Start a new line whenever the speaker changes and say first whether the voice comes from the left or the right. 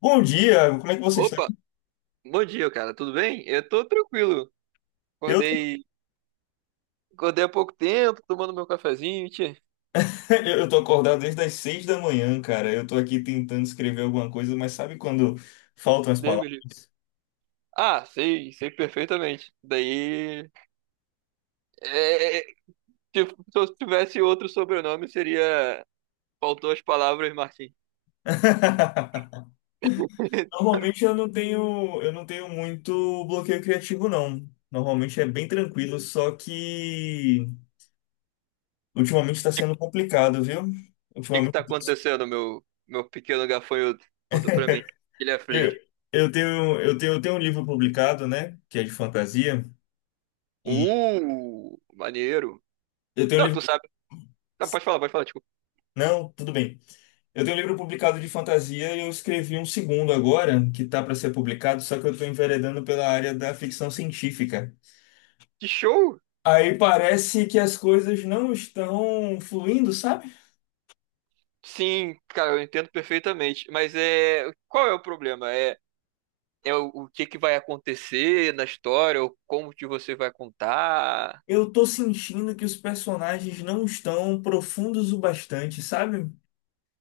left: Bom dia, como é que você está?
right: Opa, bom dia, cara. Tudo bem? Eu tô tranquilo.
left: Eu, tô-
right: Acordei, acordei há pouco tempo, tomando meu cafezinho, tchê.
left: eu tô acordado desde as seis da manhã, cara. Eu tô aqui tentando escrever alguma coisa, mas sabe quando faltam as
right: Deus me livre.
left: palavras?
right: Ah, sei, sei perfeitamente. Daí, é, é, tipo, se eu tivesse outro sobrenome, seria... Faltou as palavras, Martim.
left: Normalmente eu não tenho muito bloqueio criativo, não. Normalmente é bem tranquilo, só que ultimamente está sendo complicado, viu?
right: O que que
left: Ultimamente
right: tá acontecendo, meu pequeno gafanhoto? Conta pra mim. Ele
left: eu,
right: aflige.
left: eu tenho um livro publicado, né? Que é de fantasia, e
right: Maneiro.
left: eu tenho um
right: Não, tu
left: livro.
right: sabe. Não, pode falar, pode falar. Tipo,
left: Não, tudo bem. Eu tenho um livro publicado de fantasia e eu escrevi um segundo agora, que tá para ser publicado, só que eu estou enveredando pela área da ficção científica.
right: que show?
left: Aí parece que as coisas não estão fluindo, sabe?
right: Sim, cara, eu entendo perfeitamente. Mas é. Qual é o problema? É, é o que que vai acontecer na história, ou como que você vai contar.
left: Eu tô sentindo que os personagens não estão profundos o bastante, sabe?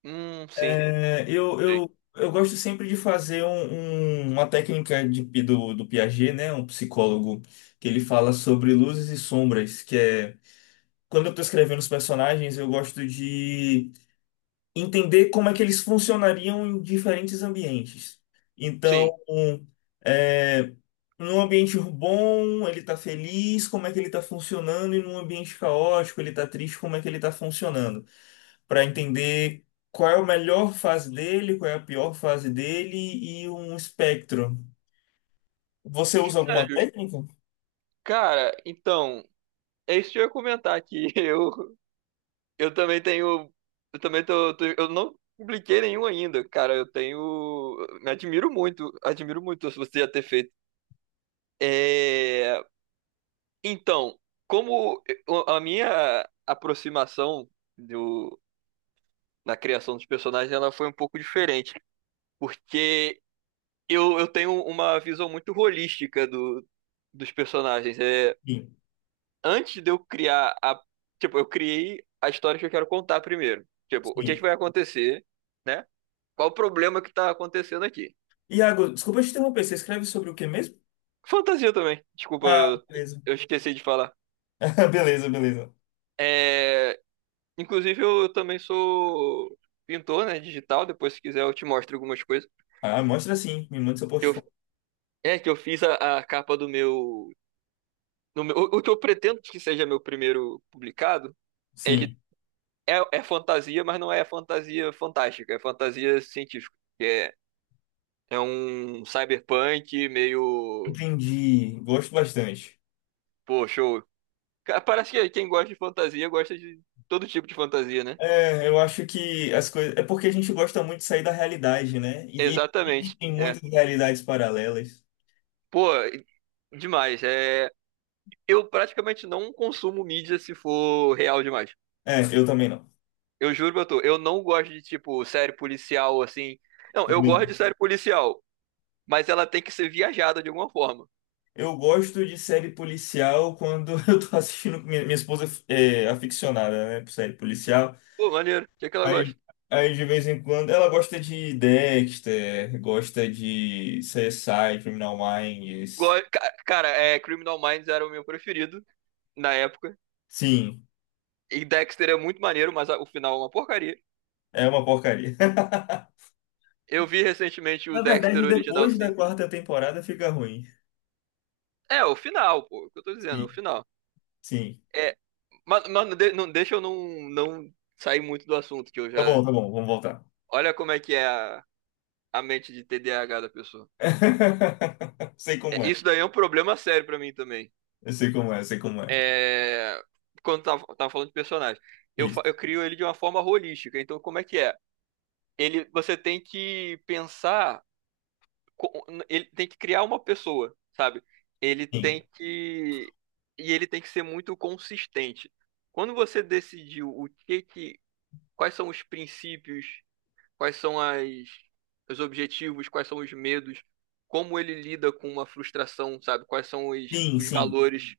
right: Sim.
left: É, eu,
right: Sim,
left: eu, eu gosto sempre de fazer uma técnica do Piaget, né? Um psicólogo, que ele fala sobre luzes e sombras, que é. Quando eu tô escrevendo os personagens, eu gosto de entender como é que eles funcionariam em diferentes ambientes. Então,
right: sim.
left: é, num ambiente bom, ele está feliz, como é que ele está funcionando, e num ambiente caótico, ele está triste, como é que ele está funcionando, para entender qual é a melhor fase dele, qual é a pior fase dele e um espectro. Você usa
right: É
left: alguma
right: justo.
left: técnica?
right: Cara, então, é isso que eu ia comentar aqui. Eu também tenho. Eu também Eu não publiquei nenhum ainda, cara. Eu tenho. Me admiro muito. Admiro muito se você já ter feito. É, então, como a minha aproximação do, na criação dos personagens ela foi um pouco diferente. Porque eu tenho uma visão muito holística dos personagens. É,
left: Sim,
right: antes de eu criar a. Tipo, eu criei a história que eu quero contar primeiro. Tipo, o que, é
left: sim.
right: que vai acontecer, né? Qual o problema que tá acontecendo aqui?
left: Iago, desculpa te interromper, você escreve sobre o que mesmo?
right: Fantasia também. Desculpa,
left: Ah, beleza.
right: eu esqueci de falar.
left: Beleza, beleza.
right: É, inclusive, eu também sou pintor, né? Digital. Depois, se quiser, eu te mostro algumas coisas.
left: Ah, mostra sim, me manda seu
right: Que Eu,
left: portfólio.
right: é que eu fiz a capa do meu. O o que eu pretendo que seja meu primeiro publicado, ele
left: Sim.
right: é fantasia, mas não é fantasia fantástica, é fantasia científica. Que é, é um cyberpunk meio.
left: Entendi, gosto bastante.
right: Pô, show. Cara, parece que quem gosta de fantasia gosta de todo tipo de fantasia, né?
left: É, eu acho que as coisas. É porque a gente gosta muito de sair da realidade, né? E
right: Exatamente.
left: existem
right: É.
left: muitas realidades paralelas.
right: Pô, demais. É, eu praticamente não consumo mídia se for real demais.
left: É, eu também não.
right: Eu juro pra tu, eu não gosto de tipo série policial assim. Não, eu
left: Também não.
right: gosto de série policial, mas ela tem que ser viajada de alguma forma.
left: Eu gosto de série policial quando eu tô assistindo. Minha esposa é aficionada, né, por série policial.
right: Pô, maneiro. O que é que ela
left: Aí,
right: gosta?
left: aí de vez em quando. Ela gosta de Dexter, gosta de CSI, Criminal Minds.
right: Cara, é, Criminal Minds era o meu preferido na época.
left: Sim,
right: E Dexter é muito maneiro, mas o final é uma porcaria.
left: é uma porcaria.
right: Eu vi recentemente o
left: Na
right: Dexter
left: verdade,
right: original,
left: depois da
right: sim.
left: quarta temporada fica ruim.
right: É, o final, pô, o que eu tô dizendo, o
left: Sim,
right: final.
left: sim.
right: É, mano, não, deixa eu não, não sair muito do assunto, que eu já.
left: Tá bom, vamos voltar.
right: Olha como é que é a mente de TDAH da pessoa.
left: Sei como
right: É,
left: é,
right: isso daí é um problema sério pra mim também.
left: eu sei como é, eu sei como é.
right: É, quando tava falando de personagem, eu
left: Isso.
right: crio ele de uma forma holística. Então, como é que é? Ele, você tem que pensar ele tem que criar uma pessoa, sabe? Ele
left: Sim,
right: tem que e ele tem que ser muito consistente. Quando você decidiu o que que quais são os princípios, quais são as os objetivos, quais são os medos, como ele lida com uma frustração, sabe? Quais são
left: sim,
right: os
left: sim,
right: valores,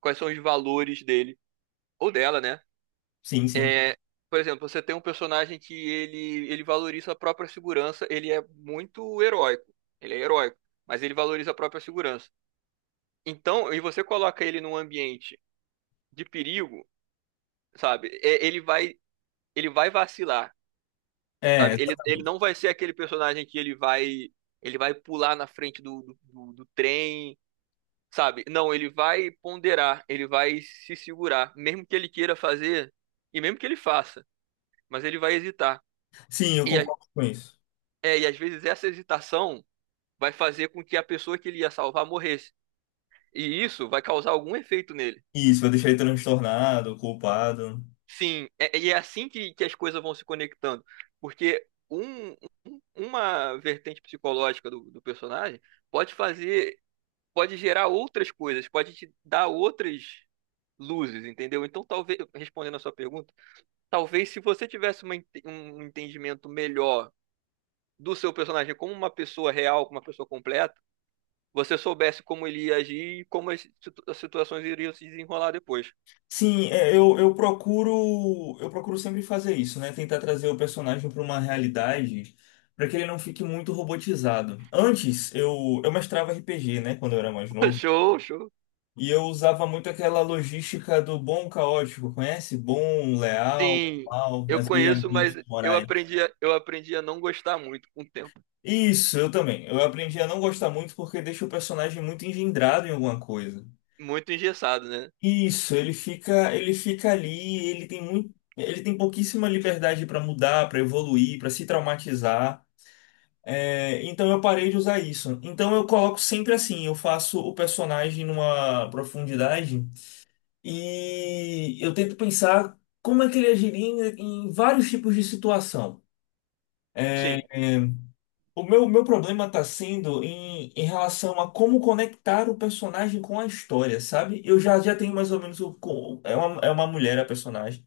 right: quais são os valores dele ou dela, né?
left: sim, sim.
right: É, por exemplo, você tem um personagem que ele valoriza a própria segurança, ele é muito heróico. Ele é heróico, mas ele valoriza a própria segurança. Então, e você coloca ele num ambiente de perigo, sabe? É, ele vai vacilar,
left: É,
right: sabe? Ele
left: exatamente.
right: não vai ser aquele personagem que ele vai pular na frente do trem, sabe? Não, ele vai ponderar, ele vai se segurar, mesmo que ele queira fazer, e mesmo que ele faça, mas ele vai hesitar.
left: Sim, eu
right: E
left: concordo com isso.
right: é, e às vezes essa hesitação vai fazer com que a pessoa que ele ia salvar morresse. E isso vai causar algum efeito nele.
left: Isso, vai deixar ele transtornado, culpado.
right: Sim, e é assim que as coisas vão se conectando. Porque uma vertente psicológica do personagem pode fazer, pode gerar outras coisas, pode te dar outras luzes, entendeu? Então, talvez, respondendo a sua pergunta, talvez se você tivesse uma um entendimento melhor do seu personagem como uma pessoa real, como uma pessoa completa você soubesse como ele ia agir e como as as situações iriam se desenrolar depois.
left: Sim, é, eu procuro sempre fazer isso, né? Tentar trazer o personagem para uma realidade para que ele não fique muito robotizado. Antes, eu mestrava RPG, né? Quando eu era mais novo.
right: Show, show.
left: E eu usava muito aquela logística do bom caótico, conhece? Bom, leal,
right: Sim,
left: mal,
right: eu
left: as
right: conheço, mas
left: alinhamentos morais.
right: eu aprendi a não gostar muito com o tempo.
left: Isso, eu também. Eu aprendi a não gostar muito porque deixa o personagem muito engendrado em alguma coisa.
right: Muito engessado, né?
left: Isso, ele fica ali, ele tem muito, ele tem pouquíssima liberdade para mudar, para evoluir, para se traumatizar. É, então eu parei de usar isso. Então eu coloco sempre assim, eu faço o personagem numa profundidade. E eu tento pensar como é que ele agiria em vários tipos de situação.
right: Sim.
left: É, é, o meu problema está sendo em relação a como conectar o personagem com a história, sabe? Já tenho mais ou menos é uma mulher a personagem.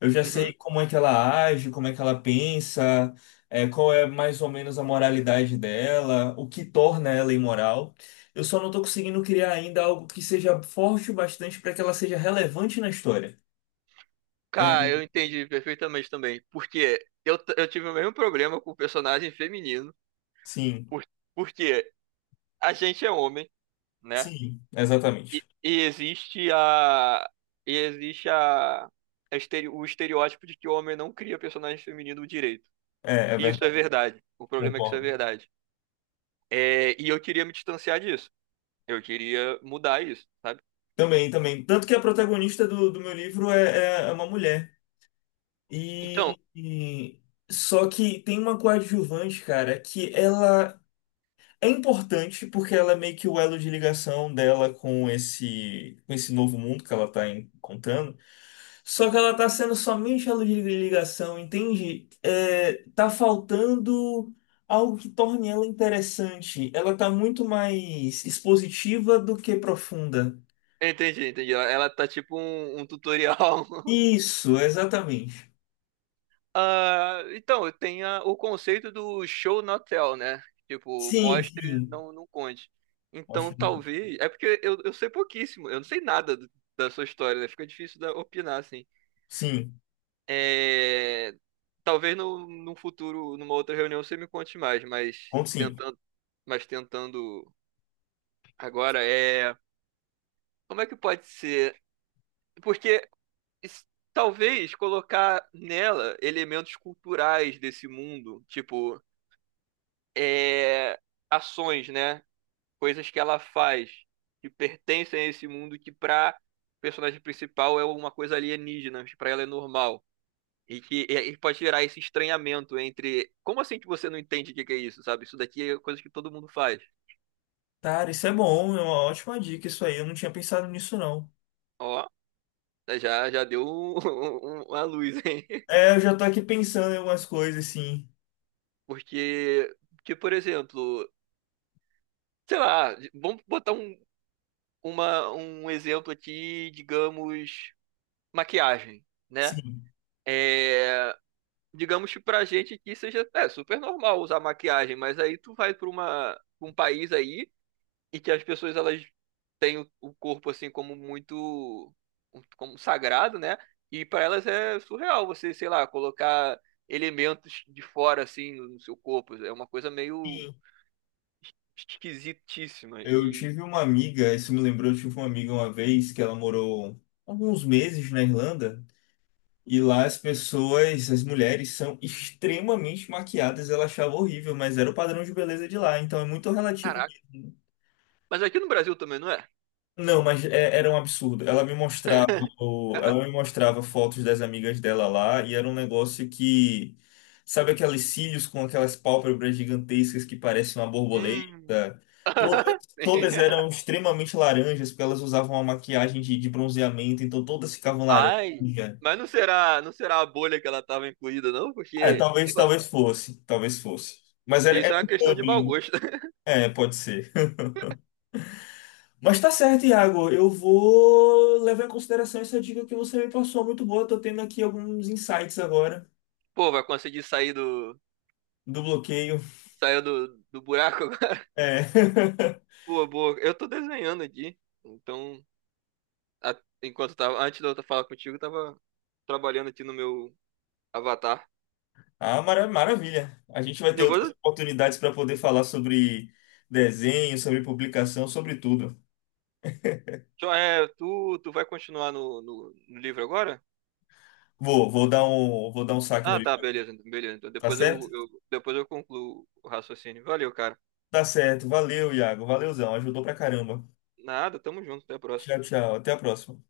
left: Eu já sei
right: Uhum.
left: como é que ela age, como é que ela pensa, é, qual é mais ou menos a moralidade dela, o que torna ela imoral. Eu só não estou conseguindo criar ainda algo que seja forte o bastante para que ela seja relevante na história.
right: Cara,
left: É,
right: eu entendi perfeitamente também. Porque eu, eu tive o mesmo problema com o personagem feminino.
left: sim,
right: Por, porque a gente é homem, né?
left: sim, exatamente.
right: E existe a. E existe a o estereótipo de que o homem não cria personagem feminino direito.
left: É, é
right: E isso é
left: verdade,
right: verdade. O problema é que isso é
left: concordo.
right: verdade. É, e eu queria me distanciar disso. Eu queria mudar isso, sabe?
left: Também, também. Tanto que a protagonista do meu livro é uma mulher.
right: Então,
left: E, e- só que tem uma coadjuvante, cara, que ela é importante porque ela é meio que o elo de ligação dela com esse novo mundo que ela tá encontrando. Só que ela tá sendo somente a luz de ligação, entende? É, tá faltando algo que torne ela interessante. Ela tá muito mais expositiva do que profunda.
right: entendi, entendi. Ela ela tá tipo um tutorial.
left: Isso, exatamente.
right: Ah, então, tem o conceito do show not tell, né? Tipo,
left: Sim,
right: mostre,
left: sim.
right: não, não conte. Então,
left: Ótimo.
right: talvez. É porque eu sei pouquíssimo. Eu não sei nada da sua história, né? Fica difícil da, opinar, assim.
left: Sim,
right: É, talvez no, num futuro, numa outra reunião, você me conte mais, mas
left: ponto sim.
right: tentando. Mas tentando agora, é. Como é que pode ser? Porque s- talvez colocar nela elementos culturais desse mundo, tipo, é... ações, né? Coisas que ela faz que pertencem a esse mundo que pra personagem principal é uma coisa alienígena, mas pra ela é normal. E que e pode gerar esse estranhamento entre. Como assim que você não entende o que que é isso, sabe? Isso daqui é coisa que todo mundo faz.
left: Cara, isso é bom, é uma ótima dica isso aí. Eu não tinha pensado nisso, não.
right: Ó, já, já deu uma luz, hein?
left: É, eu já tô aqui pensando em algumas coisas, sim.
right: Porque, que, por exemplo, sei lá, vamos botar um exemplo aqui, digamos, maquiagem, né?
left: Sim.
right: É, digamos que pra gente aqui seja é, super normal usar maquiagem, mas aí tu vai pra pra um país aí e que as pessoas elas têm o corpo assim como muito como sagrado, né? E pra elas é surreal você, sei lá, colocar elementos de fora assim no seu corpo, é uma coisa meio
left: Sim.
right: esquisitíssima.
left: Eu
right: E,
left: tive uma amiga, isso me lembrou, eu tive uma amiga uma vez que ela morou alguns meses na Irlanda e lá as pessoas, as mulheres são extremamente maquiadas, ela achava horrível, mas era o padrão de beleza de lá, então é muito relativo.
right: caraca. Mas aqui no Brasil também, não é?
left: Não, mas era um absurdo. Ela me mostrava,
right: Caraca.
left: ela me mostrava fotos das amigas dela lá e era um negócio que, sabe aqueles cílios com aquelas pálpebras gigantescas que parecem uma
right: Hum.
left: borboleta? Todas, todas eram extremamente laranjas porque elas usavam uma maquiagem de bronzeamento, então todas ficavam laranja.
right: Ai. Mas não será, não será a bolha que ela estava incluída, não?
left: É,
right: Porque, sei
left: talvez,
right: lá,
left: talvez fosse, talvez fosse. Mas
right: que
left: era,
right: isso
left: era
right: é uma
left: um
right: questão de mau
left: Dublin.
right: gosto.
left: É, pode ser. Mas tá certo, Iago. Eu vou levar em consideração essa dica que você me passou, muito boa. Tô tendo aqui alguns insights agora
right: Pô, vai conseguir sair do,
left: do bloqueio.
right: sair do buraco agora?
left: É.
right: Boa, boa. Eu tô desenhando aqui. Então, a- enquanto tava, antes de eu falar contigo, eu tava trabalhando aqui no meu avatar.
left: Ah, maravilha. A gente vai ter
right: Depois,
left: outras oportunidades para poder falar sobre desenho, sobre publicação, sobre tudo.
right: só, é, tu, tu vai continuar no livro agora?
left: Vou, vou dar um saque no
right: Ah,
left: livro,
right: tá, beleza. Então
left: tá
right: depois
left: certo?
right: eu, depois eu concluo o raciocínio. Valeu, cara.
left: Tá certo. Valeu, Iago. Valeuzão. Ajudou pra caramba.
right: Nada, tamo junto, até a próxima.
left: Tchau, tchau. Até a próxima.